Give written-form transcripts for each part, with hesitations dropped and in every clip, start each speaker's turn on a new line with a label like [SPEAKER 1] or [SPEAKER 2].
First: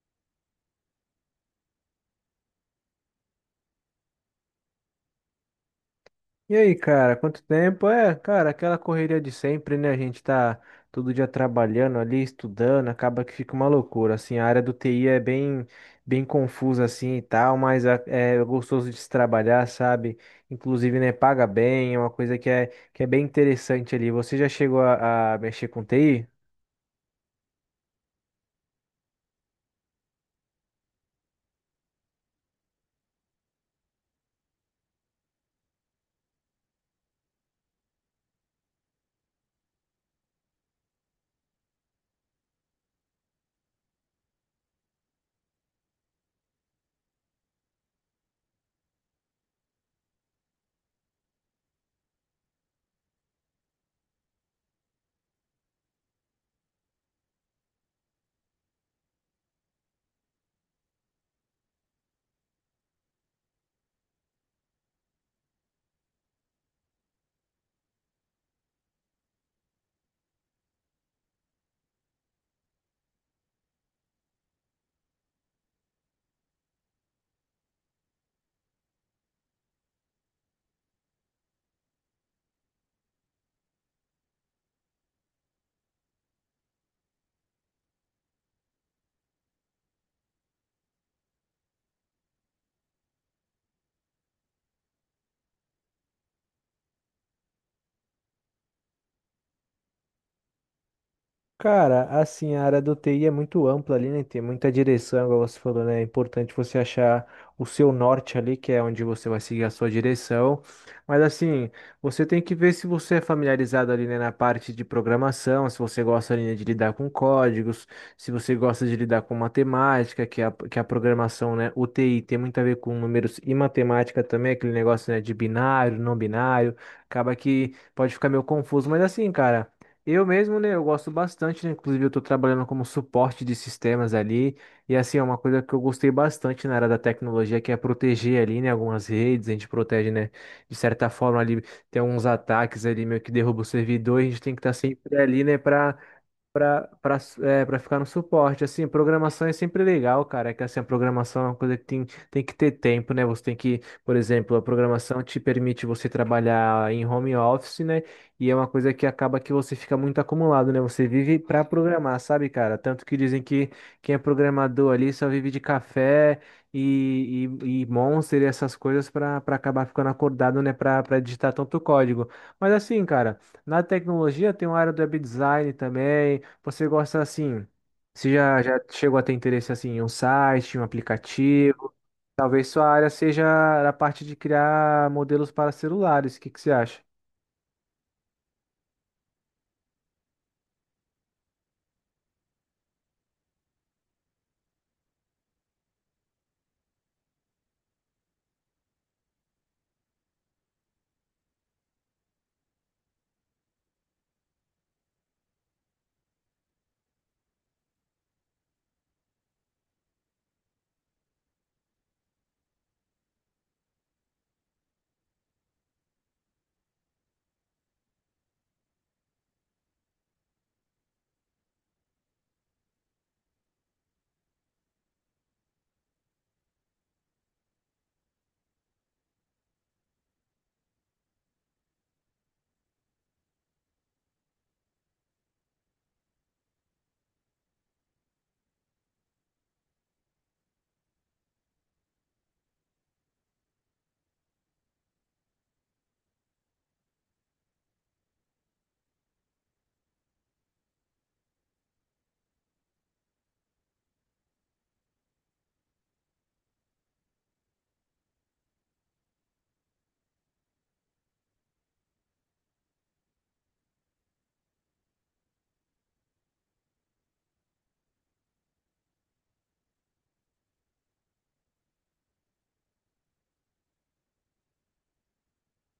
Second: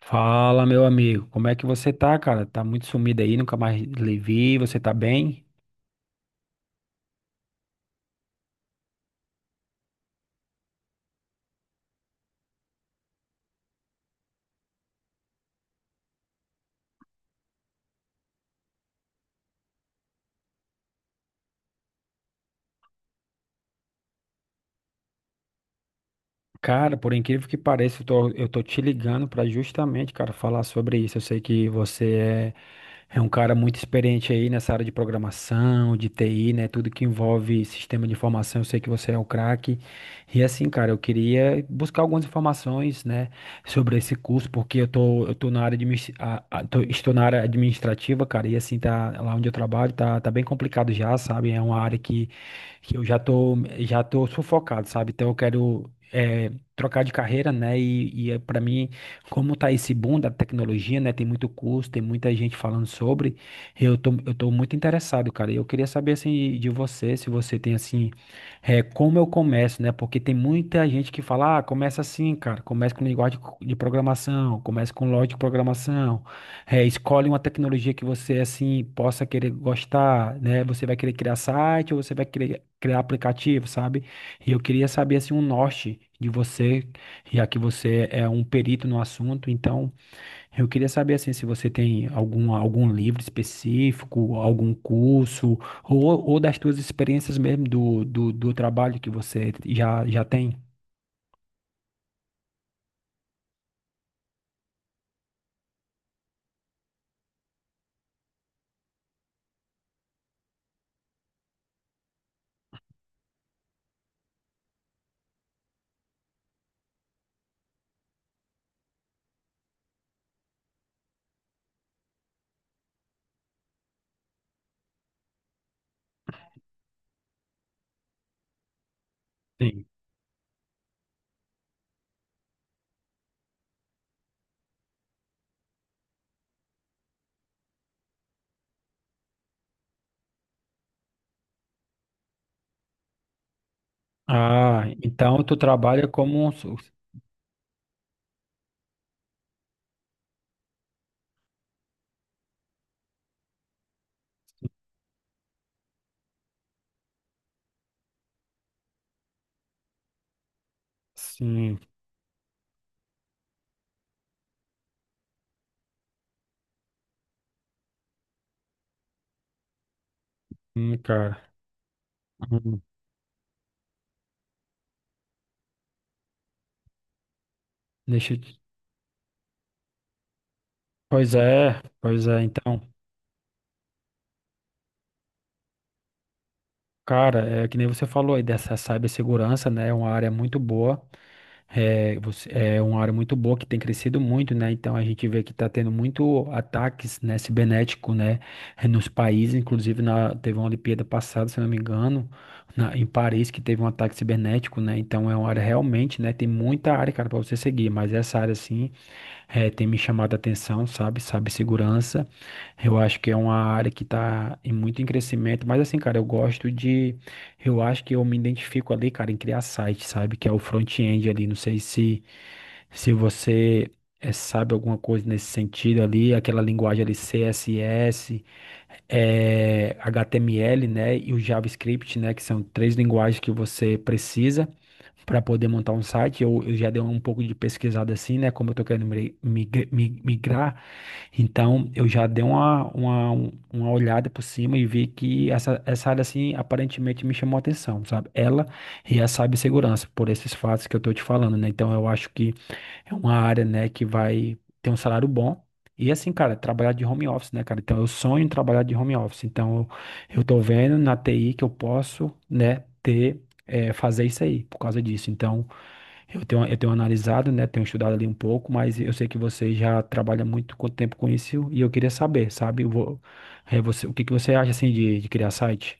[SPEAKER 1] Fala, meu amigo, como é que você tá, cara? Tá muito sumido aí, nunca mais lhe vi, você tá bem?
[SPEAKER 2] E aí, cara, quanto tempo? É, cara, aquela correria de sempre, né? A gente tá todo dia trabalhando ali, estudando, acaba que fica uma loucura. Assim, a área do TI é bem, bem confusa assim e tal, mas é gostoso de se trabalhar, sabe? Inclusive, né, paga bem, é uma coisa que é bem interessante ali. Você já chegou a mexer com TI?
[SPEAKER 1] Cara, por incrível que pareça, eu tô te ligando para justamente, cara, falar sobre isso. Eu sei que é um cara muito experiente aí nessa área de programação, de TI, né? Tudo que envolve sistema de informação, eu sei que você é o craque. E assim, cara, eu queria buscar algumas informações, né, sobre esse curso, porque eu tô na área estou na área administrativa, cara, e assim, tá lá onde eu trabalho, tá bem complicado já, sabe? É uma área que eu já tô sufocado, sabe? Então eu quero é, trocar de carreira, né? E para mim, como tá esse boom da tecnologia, né? Tem muito curso, tem muita gente falando sobre. Eu tô muito interessado, cara. E eu queria saber, assim, de você, se você tem, assim, como eu começo, né? Porque tem muita gente que fala, ah, começa assim, cara. Começa com linguagem de programação, começa com lógica de programação. É, escolhe uma tecnologia que você assim possa querer gostar, né? Você vai querer criar site ou você vai querer criar aplicativo, sabe? E eu queria saber assim um norte de você, já que você é um perito no assunto, então eu queria saber assim se você tem algum livro específico, algum curso ou, ou das suas experiências mesmo do trabalho que você já tem.
[SPEAKER 2] Cara, assim, a área do TI é muito ampla ali, né? Tem muita direção, igual você falou, né? É importante você achar o seu norte ali, que é onde você vai seguir a sua direção. Mas assim, você tem que ver se você é familiarizado ali, né, na parte de programação, se você gosta ali, né, de lidar com códigos, se você gosta de lidar com matemática, que a programação, né, o TI tem muito a ver com números e matemática também, aquele negócio, né, de binário, não binário. Acaba que pode ficar meio confuso, mas assim, cara.
[SPEAKER 1] Sim.
[SPEAKER 2] Eu mesmo, né, eu gosto bastante, né? Inclusive eu estou trabalhando como suporte de sistemas ali, e assim, é uma coisa que eu gostei bastante na área da tecnologia, que é proteger ali, né, algumas redes, a gente protege, né, de certa forma ali, tem alguns ataques ali meio que derruba o servidor, e a gente tem que estar
[SPEAKER 1] Ah,
[SPEAKER 2] sempre
[SPEAKER 1] então
[SPEAKER 2] ali,
[SPEAKER 1] tu
[SPEAKER 2] né, para
[SPEAKER 1] trabalha como um...
[SPEAKER 2] Pra, pra, é, pra ficar no suporte, assim, programação é sempre legal, cara, é que assim, a programação é uma coisa que tem que ter tempo, né, você tem que, por exemplo, a programação te permite você trabalhar em home office, né, e é uma coisa que acaba que você fica muito acumulado, né, você vive pra
[SPEAKER 1] Sim,
[SPEAKER 2] programar, sabe, cara, tanto que dizem que quem é programador ali só vive de café e Monster e essas coisas pra acabar ficando acordado, né, pra
[SPEAKER 1] cara.
[SPEAKER 2] digitar tanto código, mas
[SPEAKER 1] Hum.
[SPEAKER 2] assim, cara. Na tecnologia tem uma área do web design também. Você gosta assim? Você
[SPEAKER 1] Deixa eu...
[SPEAKER 2] já chegou a ter interesse assim em um site, em um aplicativo?
[SPEAKER 1] Pois é,
[SPEAKER 2] Talvez
[SPEAKER 1] então.
[SPEAKER 2] sua área seja a parte de criar modelos para celulares. O que que você acha?
[SPEAKER 1] Cara, é que nem você falou aí dessa cibersegurança, né? É uma área muito boa, é uma área muito boa que tem crescido muito, né? Então a gente vê que está tendo muito ataques, né, cibernético, né, nos países, inclusive teve uma Olimpíada passada, se eu não me engano, em Paris que teve um ataque cibernético, né? Então é uma área realmente, né? Tem muita área, cara, para você seguir, mas essa área assim tem me chamado a atenção, sabe? Sabe, segurança. Eu acho que é uma área que está em muito em crescimento, mas assim, cara, eu gosto de eu acho que eu me identifico ali, cara, em criar site, sabe? Que é o front-end ali. Não sei se você sabe alguma coisa nesse sentido ali, aquela linguagem ali CSS, HTML, né? E o JavaScript, né? Que são três linguagens que você precisa para poder montar um site. Eu já dei um pouco de pesquisada assim, né? Como eu tô querendo migrar. Então, eu já dei uma olhada por cima e vi que essa área, assim, aparentemente me chamou a atenção, sabe? Ela e a cibersegurança, por esses fatos que eu tô te falando, né? Então, eu acho que é uma área, né, que vai ter um salário bom. E assim, cara, trabalhar de home office, né, cara? Então, eu sonho em trabalhar de home office. Então, eu tô vendo na TI que eu posso, né, ter, fazer isso aí, por causa disso. Então, eu tenho analisado, né? Tenho estudado ali um pouco, mas eu sei que você já trabalha muito com tempo com isso e eu queria saber, sabe? É, você, o que que você acha assim de criar site?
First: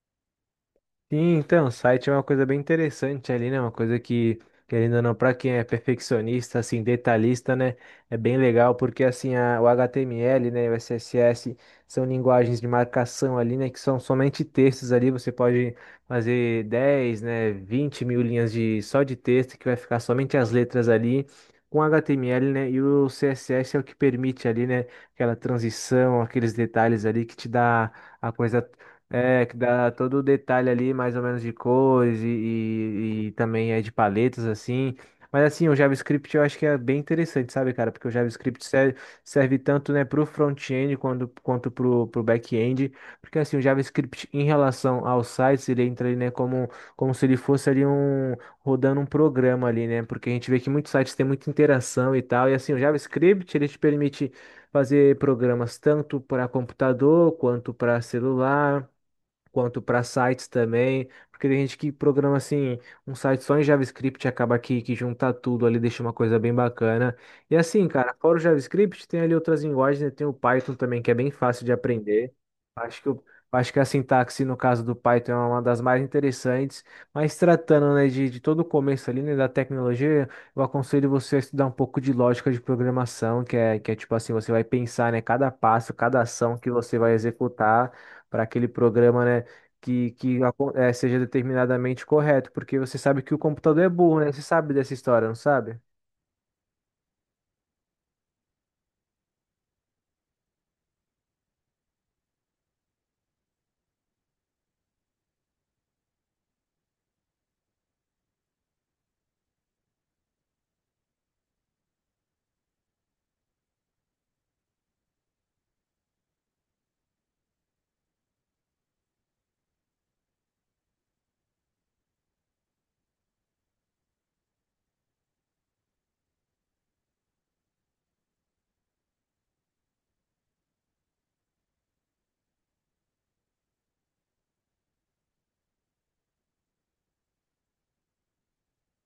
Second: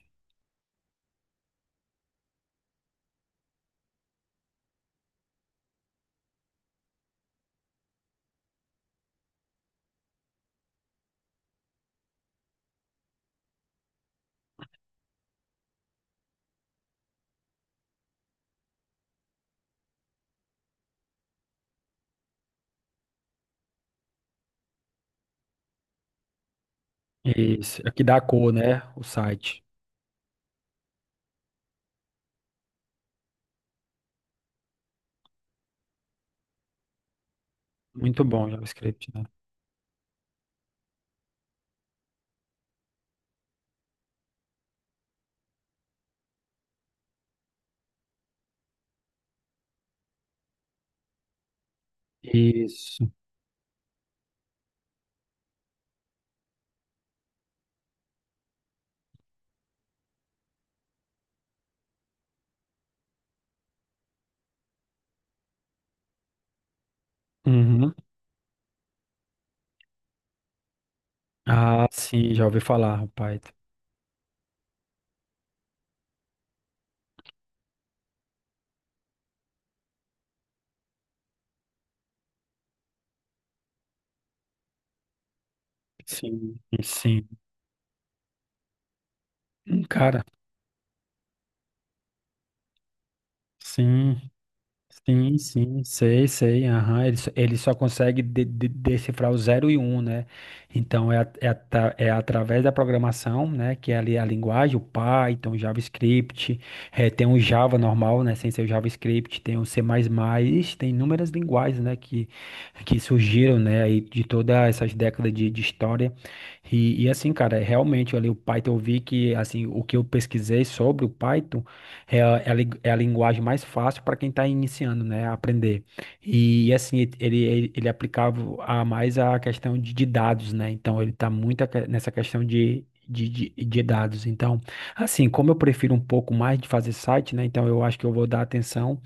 [SPEAKER 2] Sim, então, site é uma coisa bem interessante ali, né? Uma coisa que, querendo ou não, para quem é perfeccionista, assim, detalhista, né? É bem legal, porque assim, o HTML, né, e o CSS são linguagens de marcação ali, né? Que são somente textos ali. Você pode fazer 10 né, 20.000 linhas de, só de texto, que vai ficar somente as letras ali. Com HTML, né? E o CSS é o que permite ali, né? Aquela transição, aqueles detalhes ali que te
[SPEAKER 1] Isso, é
[SPEAKER 2] dá
[SPEAKER 1] que dá
[SPEAKER 2] a
[SPEAKER 1] cor,
[SPEAKER 2] coisa
[SPEAKER 1] né? O
[SPEAKER 2] é, que
[SPEAKER 1] site.
[SPEAKER 2] dá todo o detalhe ali, mais ou menos, de cores e também é de paletas, assim. Mas assim, o JavaScript eu acho que é bem interessante, sabe, cara? Porque o
[SPEAKER 1] Muito bom,
[SPEAKER 2] JavaScript serve,
[SPEAKER 1] JavaScript, né?
[SPEAKER 2] serve tanto, né, pro front-end quanto pro back-end. Porque assim, o JavaScript em relação aos sites, ele entra ali, né, como se ele fosse ali um, rodando um programa ali, né? Porque a gente vê que muitos sites têm muita interação e tal. E assim, o
[SPEAKER 1] Isso.
[SPEAKER 2] JavaScript, ele te permite fazer programas tanto para computador quanto para celular quanto para sites também, porque tem gente que programa assim um site só em JavaScript e acaba que junta tudo ali, deixa uma coisa bem bacana. E assim,
[SPEAKER 1] Uhum.
[SPEAKER 2] cara, fora o JavaScript, tem ali outras linguagens, né? Tem o Python também, que é bem fácil de
[SPEAKER 1] Ah, sim,
[SPEAKER 2] aprender.
[SPEAKER 1] já ouvi
[SPEAKER 2] Acho
[SPEAKER 1] falar,
[SPEAKER 2] que o
[SPEAKER 1] Python.
[SPEAKER 2] Acho que a sintaxe, no caso do Python, é uma das mais interessantes, mas tratando, né, de todo o começo ali, né, da tecnologia, eu aconselho você a estudar um pouco de lógica de programação, que é tipo assim, você vai pensar, né, cada passo, cada ação
[SPEAKER 1] Sim,
[SPEAKER 2] que você vai
[SPEAKER 1] sim.
[SPEAKER 2] executar para aquele programa, né? que,
[SPEAKER 1] Cara.
[SPEAKER 2] que acon- eh, seja determinadamente correto, porque você sabe que o computador é
[SPEAKER 1] Sim.
[SPEAKER 2] burro, né? Você sabe dessa história, não
[SPEAKER 1] Sim,
[SPEAKER 2] sabe?
[SPEAKER 1] sim, sei, sei, aham. Ele só consegue decifrar o zero e um, né? Então, é através da programação, né, que é ali a linguagem, o Python, o JavaScript, tem o Java normal, né, sem ser o JavaScript, tem o C++, tem inúmeras linguagens, né, que surgiram, né, aí de todas essas décadas de história. E assim, cara, é realmente ali o Python, eu vi que, assim, o que eu pesquisei sobre o Python, é a linguagem mais fácil para quem está iniciando, né, a aprender. E, assim, ele aplicava a mais a questão de dados, né? Então, ele está muito nessa questão de dados. Então, assim, como eu prefiro um pouco mais de fazer site, né? Então, eu acho que eu vou dar atenção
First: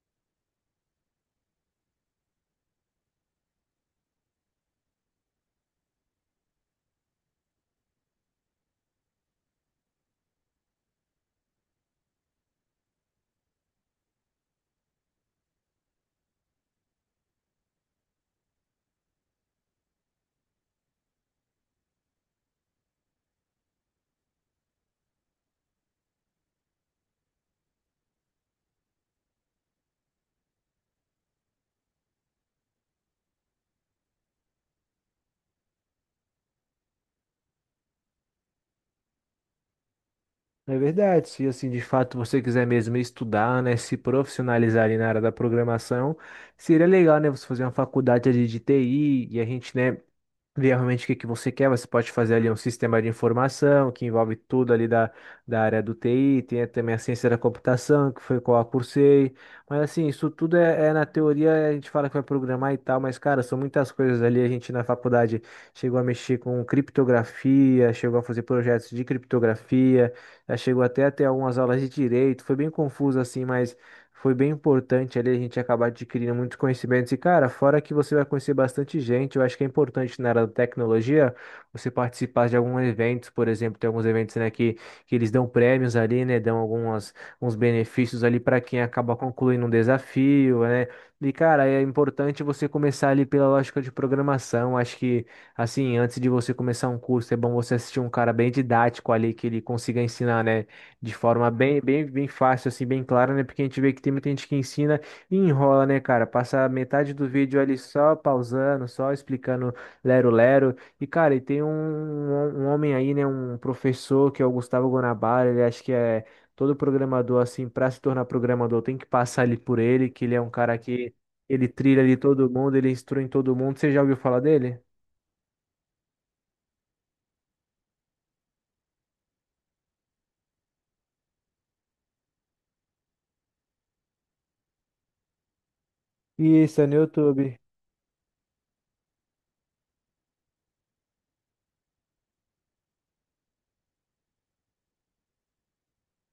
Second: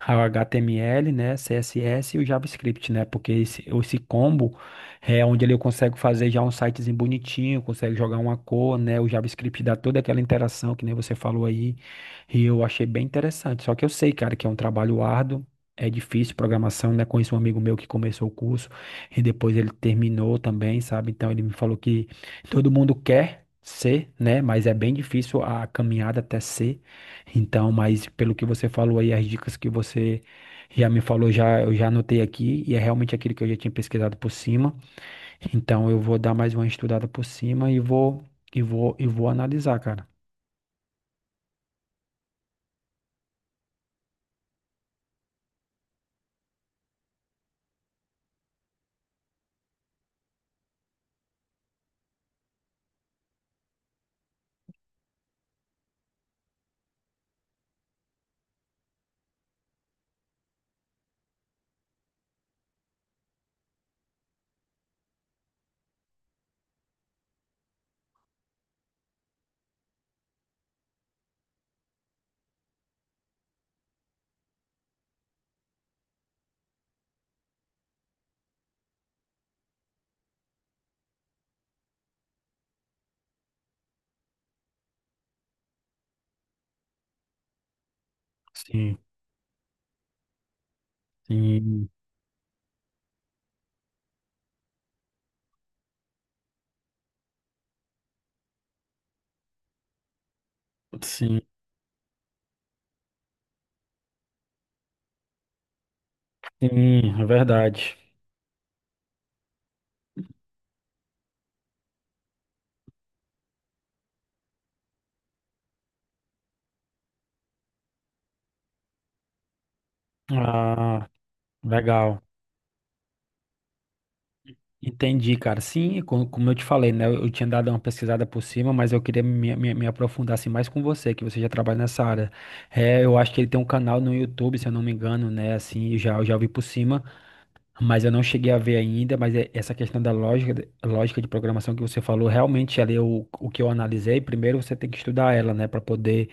[SPEAKER 1] ao HTML, né, CSS e o JavaScript, né? Porque esse combo é onde ele eu consigo fazer já um sitezinho bonitinho, consegue jogar uma cor, né? O JavaScript dá toda aquela interação que nem você falou aí. E eu achei bem interessante. Só que eu sei, cara, que é um trabalho árduo, é difícil programação, né? Conheço um amigo meu que começou o curso e depois ele terminou também, sabe? Então ele me falou que todo mundo quer ser, né? Mas é bem difícil a caminhada até ser. Então, mas pelo que você falou aí, as dicas que você já me falou, já eu já anotei aqui e é realmente aquilo que eu já tinha pesquisado por cima. Então eu vou dar mais uma estudada por cima e vou analisar, cara.
[SPEAKER 2] É verdade, se assim de fato você quiser mesmo estudar, né, se profissionalizar ali na área da programação, seria legal, né, você fazer uma faculdade ali de TI e a gente, né, ver realmente o que que você quer. Você pode fazer ali um sistema de informação que envolve tudo ali da área do TI, tem também a ciência da computação, que foi qual eu cursei. Mas assim, isso tudo é na teoria, a gente fala que vai programar e tal, mas cara, são muitas coisas ali. A gente na faculdade chegou a mexer com criptografia, chegou a fazer projetos de criptografia, já chegou até a ter algumas aulas de direito, foi bem confuso assim, mas. Foi bem importante ali a gente acabar adquirindo muitos conhecimentos. E, cara, fora que você vai conhecer bastante gente, eu acho que é importante na área da tecnologia você participar de alguns eventos, por exemplo, tem alguns eventos, né, que eles dão prêmios ali, né, dão algumas, uns benefícios ali para quem
[SPEAKER 1] Sim.
[SPEAKER 2] acaba concluindo um desafio, né. E, cara, é
[SPEAKER 1] Sim.
[SPEAKER 2] importante você começar ali pela lógica de programação. Acho que, assim, antes de você começar um curso, é bom você assistir um cara bem didático ali, que ele consiga ensinar, né? De
[SPEAKER 1] Sim.
[SPEAKER 2] forma bem, bem, bem fácil, assim, bem clara, né? Porque a gente vê que tem muita gente que ensina e enrola, né, cara? Passa metade
[SPEAKER 1] Sim, é
[SPEAKER 2] do vídeo ali
[SPEAKER 1] verdade.
[SPEAKER 2] só pausando, só explicando lero-lero. E, cara, e tem um homem aí, né? Um professor que é o Gustavo Guanabara, ele acha que é todo programador, assim, para se tornar programador tem que passar ali por ele, que ele é um cara
[SPEAKER 1] Ah,
[SPEAKER 2] que ele trilha ali
[SPEAKER 1] legal.
[SPEAKER 2] todo mundo, ele instrui em todo mundo. Você já ouviu falar dele?
[SPEAKER 1] Entendi, cara. Sim, como eu te falei, né? Eu tinha dado uma pesquisada por cima, mas eu queria me aprofundar assim, mais com você, que você já trabalha nessa área. É, eu acho que ele tem um canal no YouTube, se eu não me engano, né? Assim, já, eu já vi por
[SPEAKER 2] Isso, é no
[SPEAKER 1] cima.
[SPEAKER 2] YouTube.
[SPEAKER 1] Mas eu não cheguei a ver ainda, mas essa questão da lógica, lógica de programação que você falou, realmente ali o que eu analisei, primeiro você tem que estudar ela, né, para poder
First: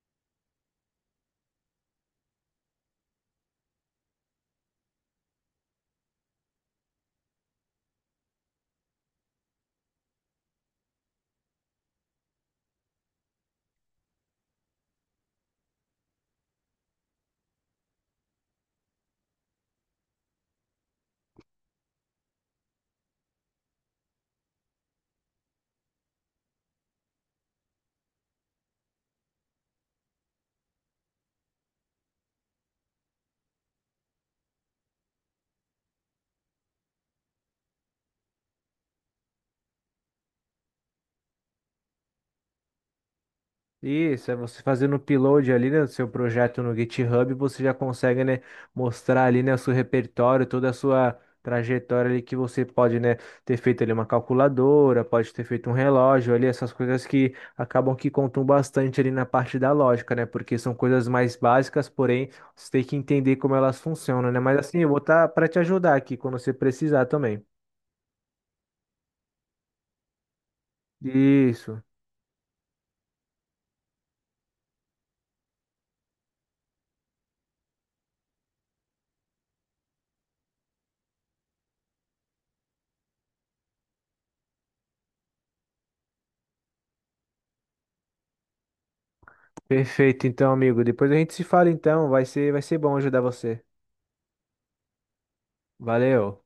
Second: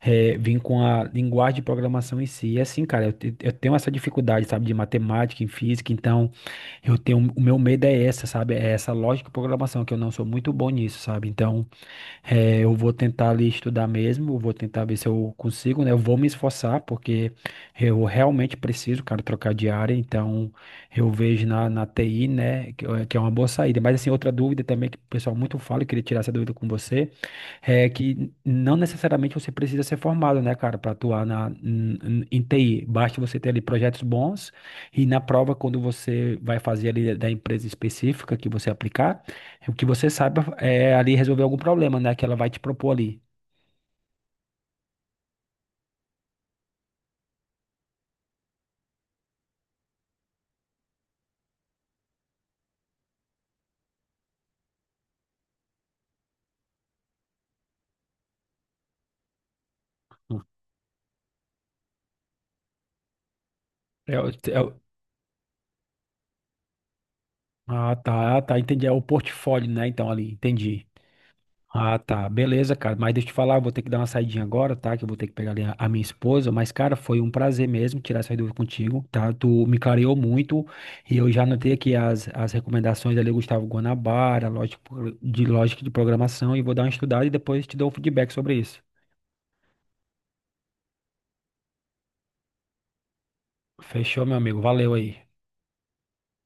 [SPEAKER 1] vir com a linguagem de programação em si. E assim, cara, eu tenho essa dificuldade, sabe, de matemática, em física, então eu tenho, o meu medo é essa, sabe, é essa lógica de programação, que eu não sou muito bom nisso, sabe, então eu vou tentar ali estudar mesmo, eu vou tentar ver se eu consigo, né? Eu vou me esforçar, porque eu realmente preciso, cara, trocar de área, então eu vejo na TI, né, é que é uma boa saída. Mas, assim, outra dúvida também que o pessoal muito fala, eu queria tirar essa dúvida com você, é que não necessariamente você precisa ser formado, né, cara, para atuar em TI. Basta você ter ali projetos bons e na prova, quando você vai fazer ali da empresa específica que você aplicar, é o que você saiba é ali resolver algum problema, né? Que ela vai te propor ali.
[SPEAKER 2] Isso, é você fazendo o upload ali, né, do seu projeto no GitHub, você já consegue, né, mostrar ali, né, o seu repertório, toda a sua trajetória ali que você pode, né, ter feito ali uma calculadora, pode ter feito um relógio ali, essas coisas que acabam que contam bastante ali na parte da lógica, né, porque são coisas mais básicas, porém, você tem que entender como elas
[SPEAKER 1] É, o-
[SPEAKER 2] funcionam, né, mas
[SPEAKER 1] é
[SPEAKER 2] assim,
[SPEAKER 1] o-
[SPEAKER 2] eu vou estar para te ajudar aqui quando você precisar também.
[SPEAKER 1] ah, tá, tá, entendi. É o portfólio, né? Então, ali, entendi.
[SPEAKER 2] Isso,
[SPEAKER 1] Ah, tá, beleza, cara. Mas deixa eu te falar, eu vou ter que dar uma saidinha agora, tá? Que eu vou ter que pegar ali a minha esposa. Mas, cara, foi um prazer mesmo tirar essa dúvida contigo, tá? Tu me clareou muito e eu já anotei aqui as recomendações ali, Gustavo Guanabara, lógica de lógica de programação, e vou dar uma estudada e depois te dou um feedback sobre isso.
[SPEAKER 2] perfeito, então, amigo, depois a gente se fala, então, vai ser bom ajudar você.
[SPEAKER 1] Fechou, meu amigo. Valeu aí.
[SPEAKER 2] Valeu.